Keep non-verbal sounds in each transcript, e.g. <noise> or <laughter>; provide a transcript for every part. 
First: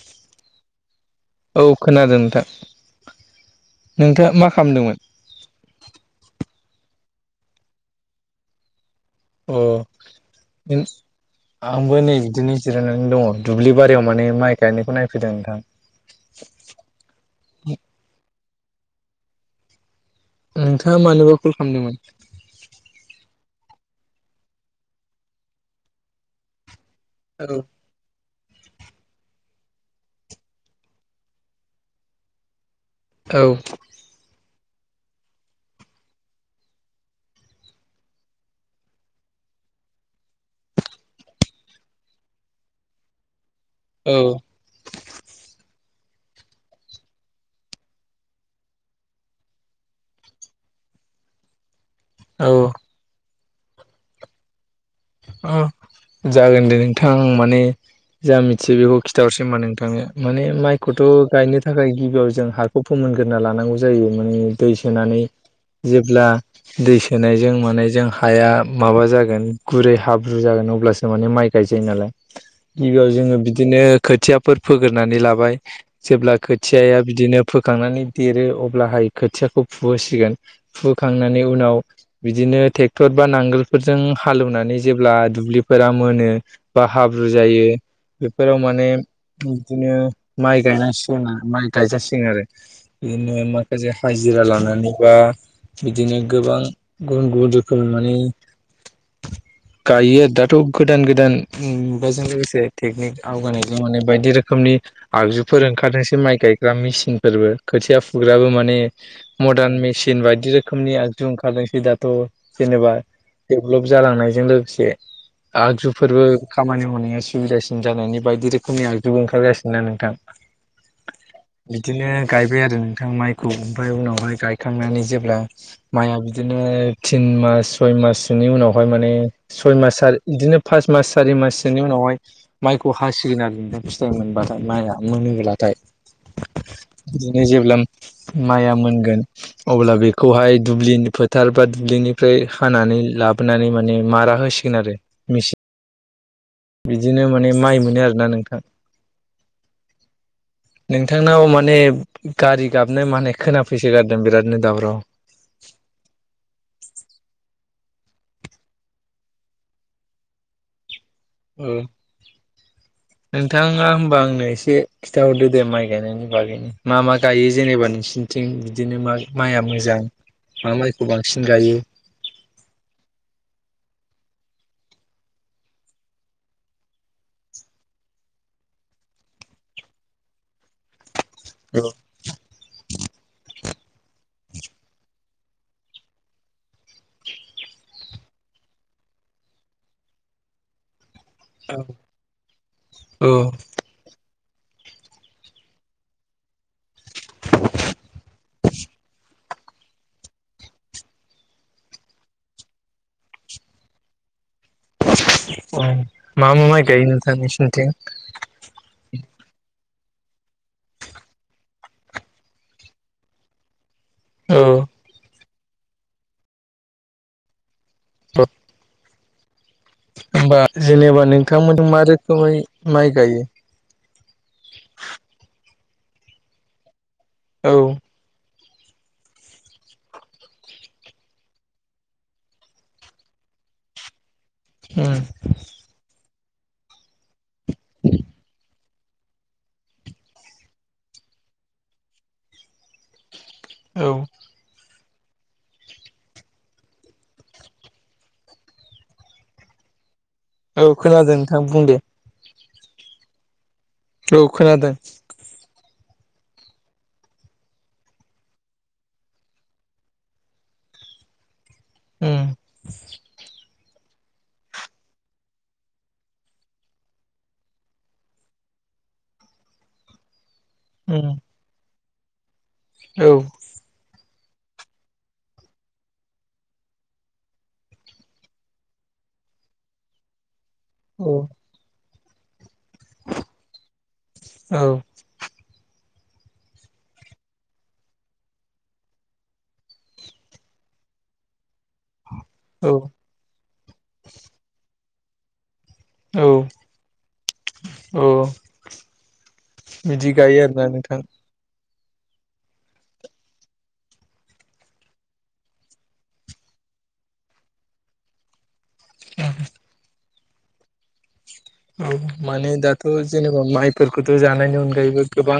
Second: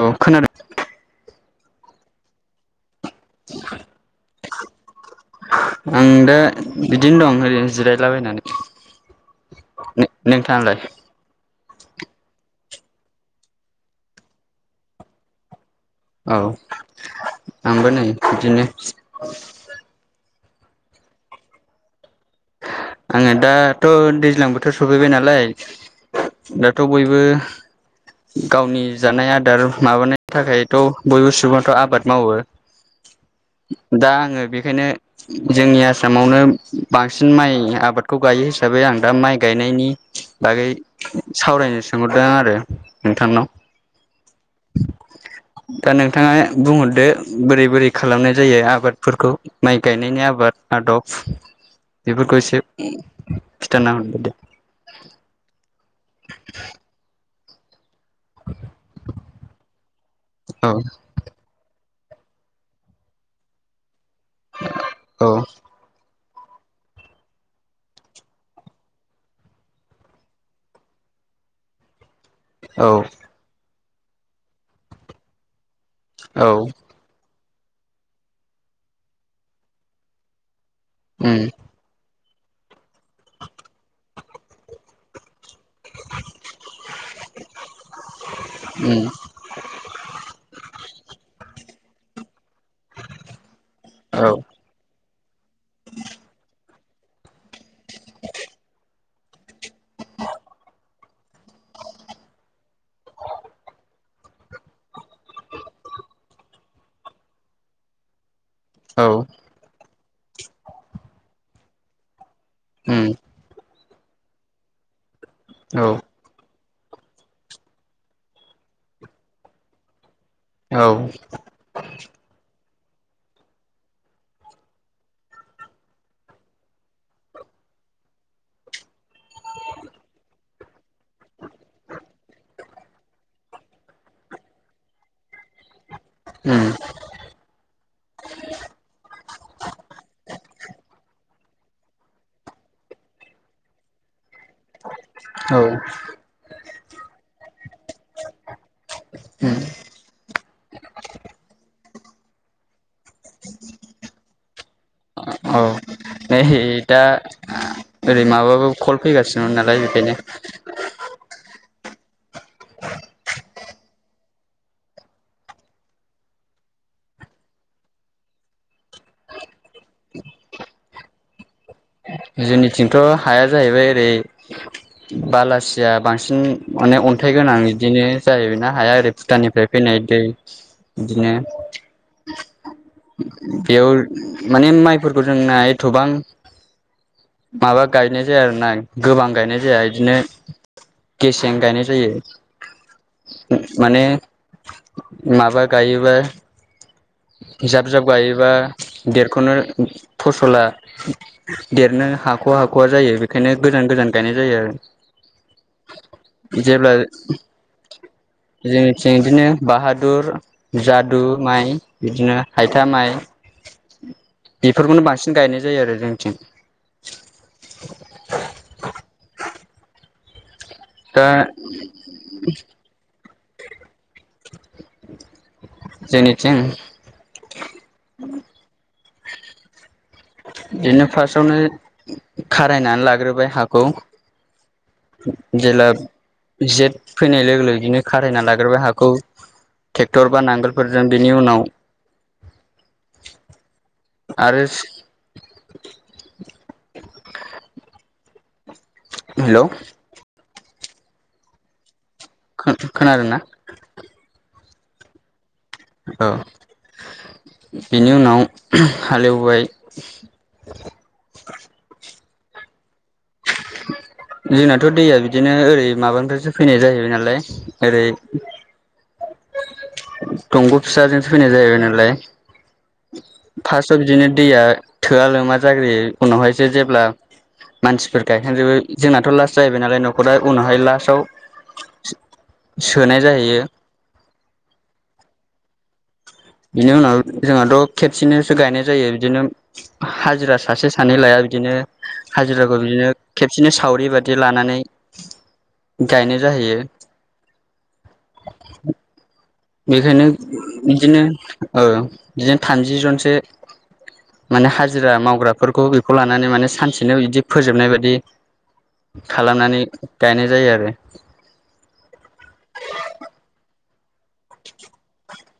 औ खोनादों औ खोनादों नोंथां नोंथाङा मा खालामदोंमोन आं दा बिदिनो दं ओरैनो जिरायलाबायनानै नोंथाङालाय अ आंबो नै बिदिनो जिरायनानै दङ दुब्लि बारियाव माने माइ गायनायखौ नायफैदों नोंथां औ आंबो नै बिदिनो नोंथाङा मानोबा कल खालामदोंमोन आङो दाथ' दैज्लां बोथोर सफैबाय नालाय दाथ' बयबो औ गावनि जानाय आदार माबानाय थाखायथ' बयबो सुबुङाथ' आबाद मावो दा आङो बेखायनो जोंनि आसामावनो बांसिन माइया आबादखौ गायो हिसाबै आं दा माइ गायनायनि बागै सावरायनो सोंहरदों आरो नोंथांनाव औ दा नोंथाङा बुंहरदो बोरै बोरै खालामनाय जायो आबादफोरखौ माइ गायनायनि आबाद आदब बेफोरखौ औ एसे खिथाना हरग्रोदो ओ जागोन दे नोंथां माने जा मिथियो बेखौ खिथाहरसै होमबा नोंथांनो माने औ माइखौथ' गायनो थाखाय गिबियाव जों हाखौ फोमोनग्रोना लानांगौ जायो माने दै सोनानै औ जेब्ला दै सोनायजों माने जों हाया माबा जागोन गुरै हाब्रु जागोन अब्लासो माने माइ गायजायो नालाय औ गिबियाव जोङो बिदिनो खोथियाफोर फोगोरोननानै लाबाय जेब्ला औ खोथियाया बिदिनो फोखांनानै देरो अब्लाहाय खोथियाखौ फुहोसिगोन उम फुखांनानै उनाव बिदिनो ट्रेक्टर बा नांगोलफोरजों हालेवनानै जेब्ला दुब्लि फोरा मोनो बा हाब्रु जायो बेफोराव माने उम बिदिनो माइ गायनांसिगोन आरो माइ गायजासिगोन आरो बिदिनो माखासे औ हाजिरा लानानै बा बिदिनो गोबां गुबुन गुबुन रोखोम माने गायो आरो दाथ' गोदान गोदान मुगाजों लोगोसे टेकनिक आवगायनायजों माने बायदि रोखोमनि आगजुफोर ओंखारसै माइ गायग्रा मेसिन फोरबो खोथिया फुग्राबो मोन माने औ मदार्न मेसिन बायदि रोखोमनि आगजु ओंखारदोंसै दाथ' जेनेबा उम डेभलप जालांनायजों लोगोसे औ आगजुफोरबो खामानि मावनाया सुबिदासिन जानायनि बायदि रोखोमनि आगजु ओंखारगासिनोना नोंथां औ बिदिनो गायबाय आरो माइखौ ओमफ्राय उनावहाय गायखांनानै जेब्ला माइआ बिदिनो तिन मास सय माससोनि उनाव हाय माने सय मास बिदिनो फास मास सारि माससोनि उनावहाय माइखौ हासिगोन आरो फिथाइ मोनबाथाय माइया मोनोलाथाय उम बिदिनो जेब्ला माइया मोनगोन अब्ला बेखौहाय दुब्लिनि फोथार बा दुब्लिनिफ्राय हानानै लाब बनानै माने मारा होसिगोन आरो मेचिन औ बिदिनो माने माइ मोनो आरोना नोंथां नोंथांनाव माने गारि गाबनाय माने खोनाफैसो गारदों बिरादनो दावराव औ नै दा ओरै माबाबो कल फैगासिनोमोन नालाय बेखायनो औ नोंथाङा होमबा आंनो एसे खिन्थाहरदो दे माइ गायनायनि बागैनो मा मा गायो जेनेबा नोंसिोरनिथिं बिदिनो मा माइआ मोजां मा माइखौ बांसिन गायो जोंनिथिंथ' हाया जाहैबाय ओरै बालासिया बांसिन माने अन- थाइ गोनां बिदिनो जाहैबाय ना हाया ओरै भुटाननिफ्राय फैनाय दै बिदिनो औ बेयाव माने माइफोरखौ जोंना एथ'बां माबा गायनाय जाया आरोना गोबां गायनाय जाया बिदिनो गेसें गायनाय औ जायो माने माबा गायोबो जाब जाब गायोबा देरख'नो फसला देरनो हाख'वा हाख'वा जायो बेखायनो गोजान गोजान गायनाय जायो आरो मा मा माइ जेब्ला गायो नोंथां नोंसोरनिथिं जोंनिथिं बिदिनो बाहाद दुर जादु माइ बिदिनो हायथा माइ औ बेफोरखौनो बांसिन गायनाय जायो आरो जोंथिं ह होमबा जेनेबा दा नोंथांमोन मा रोखोमै माइ गायो? <inaudible> जोंनिथिं औ बिदिनो फार्स्टआवनो खारायनानै लाग्रोबाय हाखौ उम जेब्ला जेथ फैनाय लोगो लोगो बिदिनो खारायना लाग्रोबाय हाखौ ट्रेक्टर बा नांगोलफोरजों बेनि उनाव <inaudible> औ आरो हेल' औ खोनादों नोंथां बुं दे खोनादों ना औ खोनादों औ बिनि उनाव हालेवबाय उम जोंनाथ' दैया बिदिनो ओरै माबानिफ्रायसो फैनाय जाहैबाय नालाय ओरै दंग' उम फिसाजोंसो फैनाय जाहैबाय नालाय औ फार्स्टआव बिदिनो दैया थोआ लोमा जाग्रोयो उनावहायसो जेब्ला मानसिफोर गायखांजोबो जोंनाथ' लास्ट जाहैबाय नालाय नखरा उनाव हाय लास्टाव औ सोनाय जाहैयो औ बिनि उनाव जोंहाथ' खेबसेनोसो गायनाय जायो बिदिनो हाजिरा सासे सानै लाया बिदिनो हाजिराखौ औ बिदिनो खेबसेनो सावरि बादि लानानै गायनाय औ जाहैयो। औ बेखायनो बिदि गायो आरोना बिदिनो नोंथां ओ बिदिनो थामजि जनसो माने हाजिरा मावग्राफोरखौ बेखौ लानानै माने सानसेनो बिदि फोजोबनाय बायदि खालामनानै गायनाय जायो आरो औ माने दाथ' जेनेबा माइफोरखौथ' जानायनि अनगायैबो गोबां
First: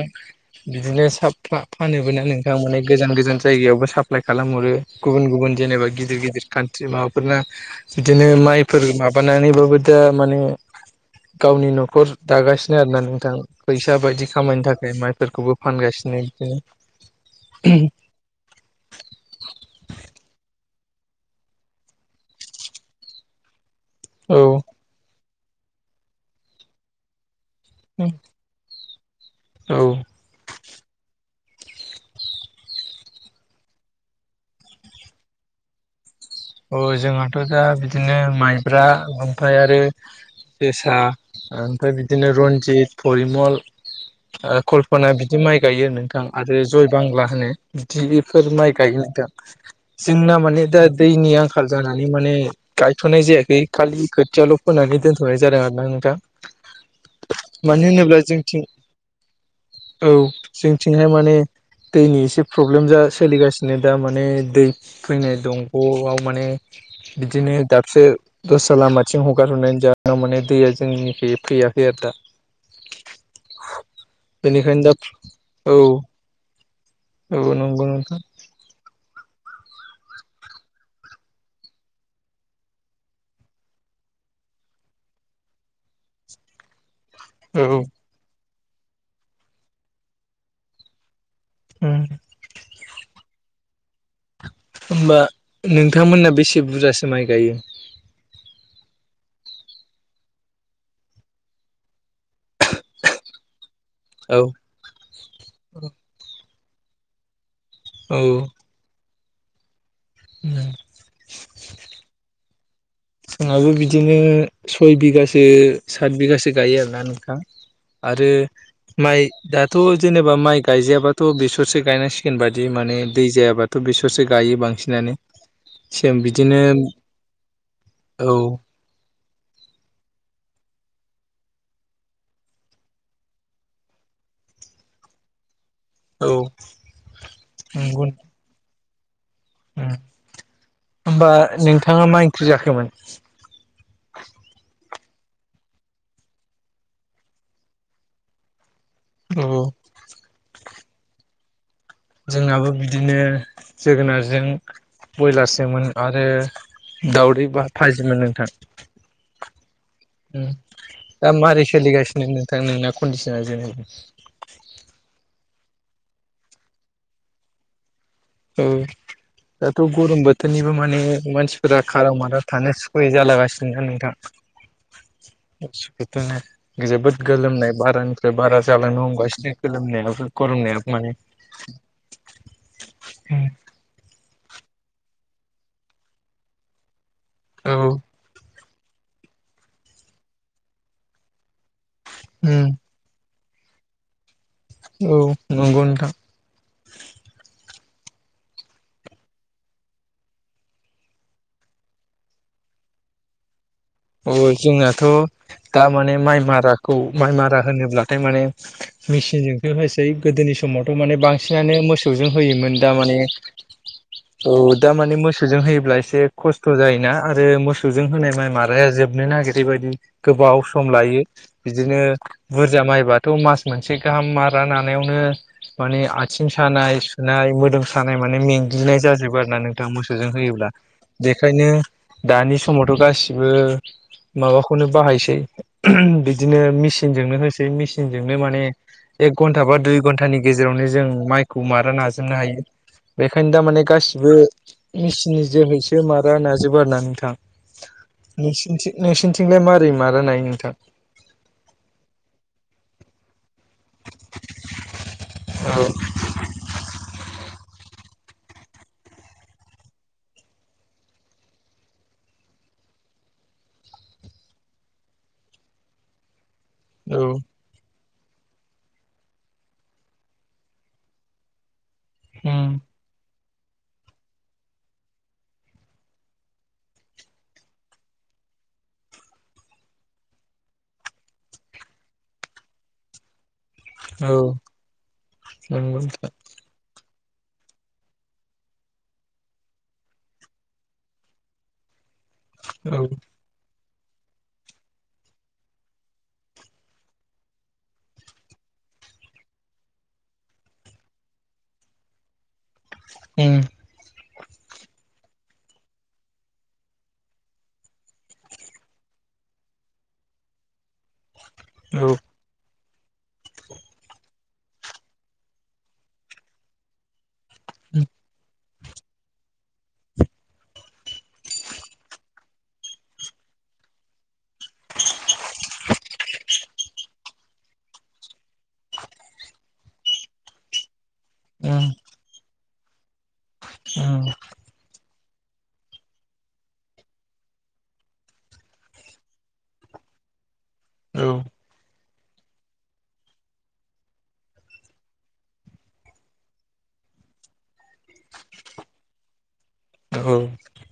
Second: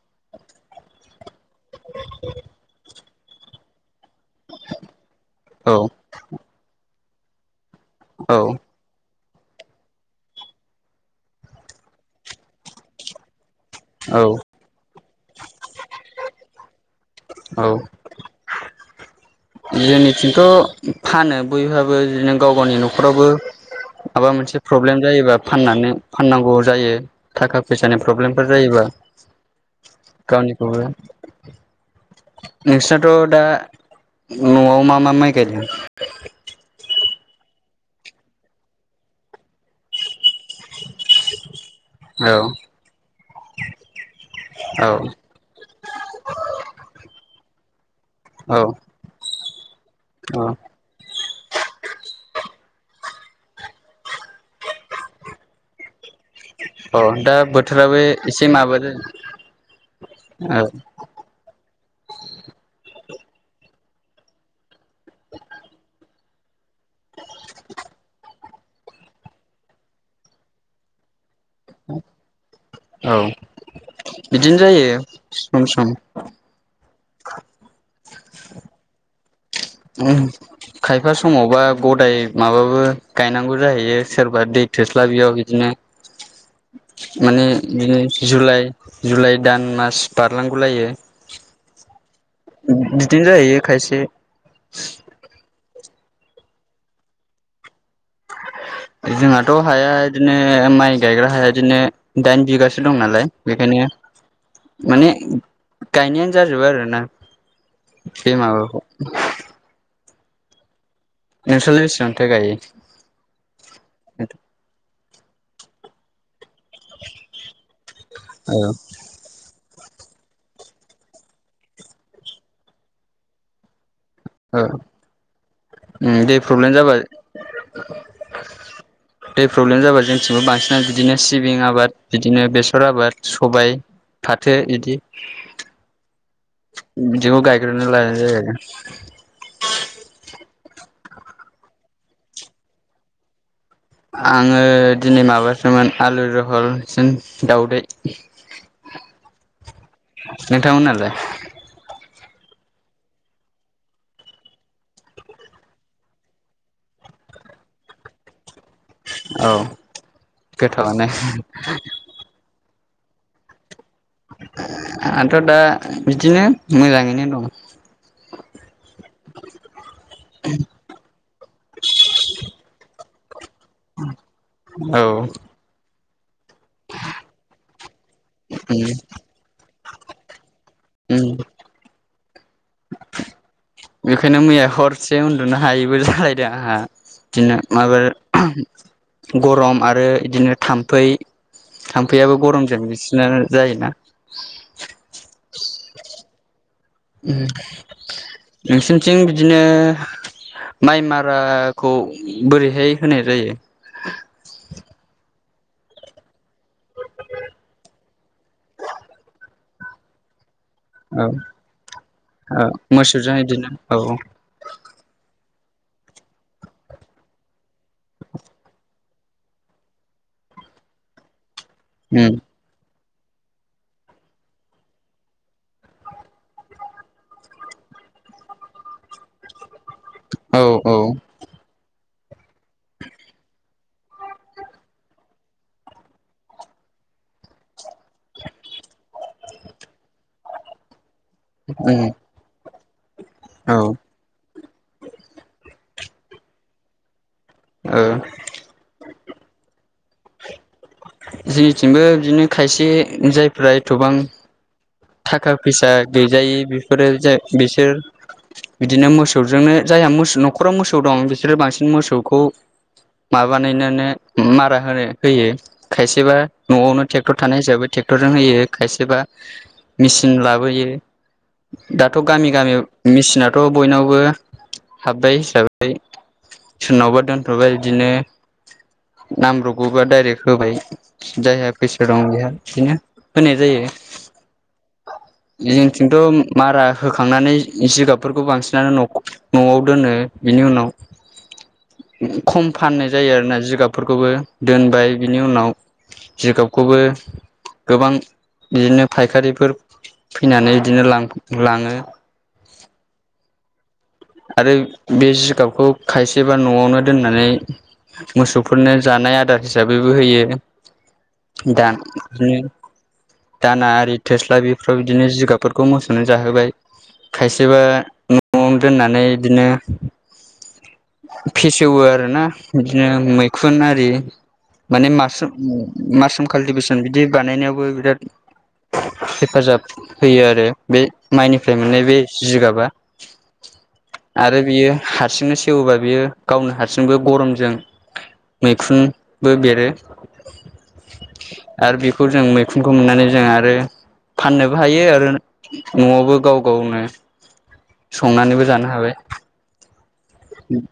बिदिनो सा फा फानोब ना नोंथां माने गोजान गोजान जायगायावबो साफ एप्लाइ खालामहरो गुबुन गुबुन औ जेनेबा गिदिर गिदिर कान्ट्रि माबाफोरनो बिदिनो औ माइफोर माबानानैबाबो दा माने गावनि न'खर दागासिनो आरोना नोंथां फैसा औ बायदि खामायनो थाखाय माने फोरखौबो फानगासिनो बिदिनो औ जोंनिथिंथ' फानो बयहाबो बिदिनो गाव गावनि न'खरावबो माबा औ मोनसे प्रब्लेम जायोबा फाननानै फाननांगौ जायो थाखा फैसानि प्रब्लेमफोर जायोबा औ गावनिखौबो नोंसोनाथ' दा न'आव मा मा माइ गायदों औ जोंहाथ' दा बिदिनो माइब्रा ओमफ्राय आरो जोसा ओमफ्राय बिदिनो औ रन्जित परिमल औ कल्पना बिदि माइ गायो नोंथां आरो जय बांला होनो बिदिफोर औ माइ गायनांदों जोंना औ माने दा दैनि आंखाल जानानै माने गायथ'नाय जायाखै खालि खोथियाल' फोनानै दोनथ'नाय जादों आरोना नोंथाङां अ दा बोथोराबो एसे जोंथिं माबादो औ जोंथिंहाय माने दैनि एसे प्रब्लेम जास सोलिगासिनो दा माने दै फैनाय दंग'आव माने बिदिनो दाबसे दस्रा लामाथिं हगार हरनायनि जाहोनाव माने दैया जोंनिखि फैयाखै आरो दा औ बिदिनो बेनिखायनो जायो सम सम औौ नंगौ नोंथां खायफा समावबा गदाय माबाबो गायनांगौ जाहैयो सोरबा दै थोस्ला बियाव बिदिनो <inaudible> माने औ बिनो जुलाइ जुलाइ दान मास बारलांगौलायो उम उम बिदिनो जाहैयो खायसे होमबा नोंथांमोना बेसे बुरजासो माइ गायो? जोंहाथ' हाया इदिनो माइ गायग्रा हाया इदिनो दाइन बिगासो दं नालाय बेखायनो औ माने गायनायानो जाजोबो आरो ना औ बे माबाखौ <unintelligible> नोंस्रालाय बेसेबांथो गायो जोंहाबो बिदिनो सय बिगासो सात बिगासो गायो आरोना नोंथां। आरो औ माइ दा थ' जेनेबा माइ गायजायाबाथ' बेसरसो गायनांसिगोन बादि माने दै जायाबाथ' बेस सरसो गायो औ बांसिनानो सेम दै बिदिनो प्रब्लेम जाबा औ दै प्रब्लेम जाबा जोंथिंबो बांसिनानो बिदिनो सिबिं आबाद बिदिनो बेसर आबाद सबाय फाथो इदि औ बिदिखौ गायगोरोना नंगौ लानाय जायो होमबा नोंथाङा मा इंख्रि जाखोमोन? आङो दिनै माबासोमोन आलु जहल सोन दाउदै औ थां मोनालाय जोंनाबो बिदिनो जोगोनारजों बयलारजों मोन आरो दावदै बा फाजिमोन नोंथां। औ उम गोथावानो दा मारै सोलि गासिनो नो थां नोंना कन्दिसना जेनेबा आंथ' दा बिदिनो मोजाङैनो दं। औ दाथ' गरम बोथोरनिबो माने मानसिफोरा खाराव माराव थानो सुख बोरै जालागासिनो नोंथां औ ओदस बिदिनो जोबोद गोलोमनाय बारानिफ्राय बारा जालांनो हमगासिनो गोलोमनायाबो गरमनाया माने उम बेखायनो मैया हरसे उनदुनो हायैबो जालायदों आंहा दिनो औ माबो गरम आरो इदिनो थामफै थामफैयाबो गरमजों बिसिनानो जायोना औ नंगौ नोंथां। उम नोंसिनिथिं बिदिनो माइ माराखौ बोरैहाय होनाय जायो? औ जोंनाथ' दा माने माइ माराखौ माइ मारा होनोब्लाथाय माने मिसिनजोंसो होसै गोदोनि समावथ' माने औ बांसिनानो मोसौजों औ होयोमोन दा माने मोसौजों बिदिनो औ औ दा माने मोस सौजों होयोब्ला एसे खस्थ' जायोना आरो मोसौजों होनाय माइ मा जोबनो नागिरैबायदि गोबाव सम लायो बिदिनो बुरजा माइबा थ' मास मोनसे गाहाम मारा नानायावनो माने आथिं सानाय सुनाय मोदोम सानाय म माने मेंग्लिनाय जाजोबो आरोना नों थां मोसौजों औ होयोब्ला औ बेखायनो दानि समावथ' गासिबो माबाखौनो बाहायसै बिदिनो मिचिनजोंनो होसै मिचिनजोंनो माने एक घन्टा बा दुइ घन्टानि गेजेरावनो जों माइखौ मारा औ नाजोंनो हायो बेखायनो दामाने गासिबो मेसिननि जोहैसो मारा नाजोबो आरोना नोंथां। औ नोंसिनिथि नोंसिनिथिंलाय मारै मारा नायो नोंथां? जोंनिथिंबो बिदिनो खायसे जायफ्रा एथ'बां थाखा फैसा गैजायै बेफोरो जा बिसोर बिदिनो मोसौजोंनो जायहा मोसौ न'खराव मोसौ दं बिसोरो बांसिन मोसौखौ माबानानैनोनो मारा होनो होयो खायसेबा। न'यावनो औ ट्रेक्टर थानाय हिसाबै ट्रेक्टरजों होयो खायसेबा मेचिन लाबोयो दाथ' गामि उम गामियाव मेसिना थ' बयनावबो हाबबाय हिसाबै सोरनावबा दोनथ'बाय बिदिनो नांब्रबगौबा डाइरेक्ट होबाय जायहा फैसा दं बेहा बिदिनो होनाय जायो। औ। नंगौ नोंथां जोंनिथिंथ' मारा होखांनानै जिगाबफोरखौ बांसिनानो न'याव दोनो बेनि उनाव। <inaudible> खम औ फाननाय जायो आरोना जिगाब फोरफोरखौबो दोनबाय बिनि उनाव जिगाबखौबो। गोबां बिदिनो फायखारिफोर फैनानै बिदिनो लाङो। ओम आरो बे जिगाबखौ खायसेबा न'यावनो दोननानै मोसौफोरनो जानाय आदार हिसाबैबो होयो। दान औ दाना आरि थस <unintelligible> दा बेफोराव बिदिनो जिगाबफोरखौ मोसौनो जाहोबाय खायसेबा न'आवनो दोननानै बिदिनो। फेसेवो आरोना बिदिनो मैखुन आरि। माने मासुम मासरुम काल्टिभेसन बिदि बानायनायावबो बिराद। हेफाजाब होयो आरो बे माइनिफ्राय उम मोननाय बे जिगाबा औ। आरो बियो हारसिंनो सेवोबा बियो गावनो हारसिंबो गरमजों। मैखुनबो बेरो उम आरो बे खौ जों मैखुनखौ मोननानै जों आरो। फाननोबो हायो आरो न'आवबो गाव गावनो <inaudible> संनानैबो जानो हाबाय औ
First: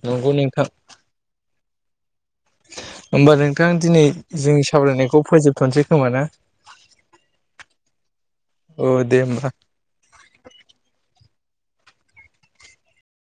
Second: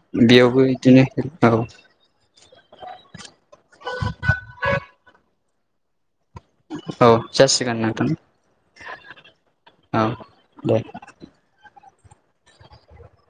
नंगौ बेयावबो नोंथां बिदिनो औ। होमबा नोंथां दिनै जोंनि सावरायनायखौ फोजोबथ'नोसै खोमा ना। औ जासिगोन नोंथां औ दे होमबा औ दे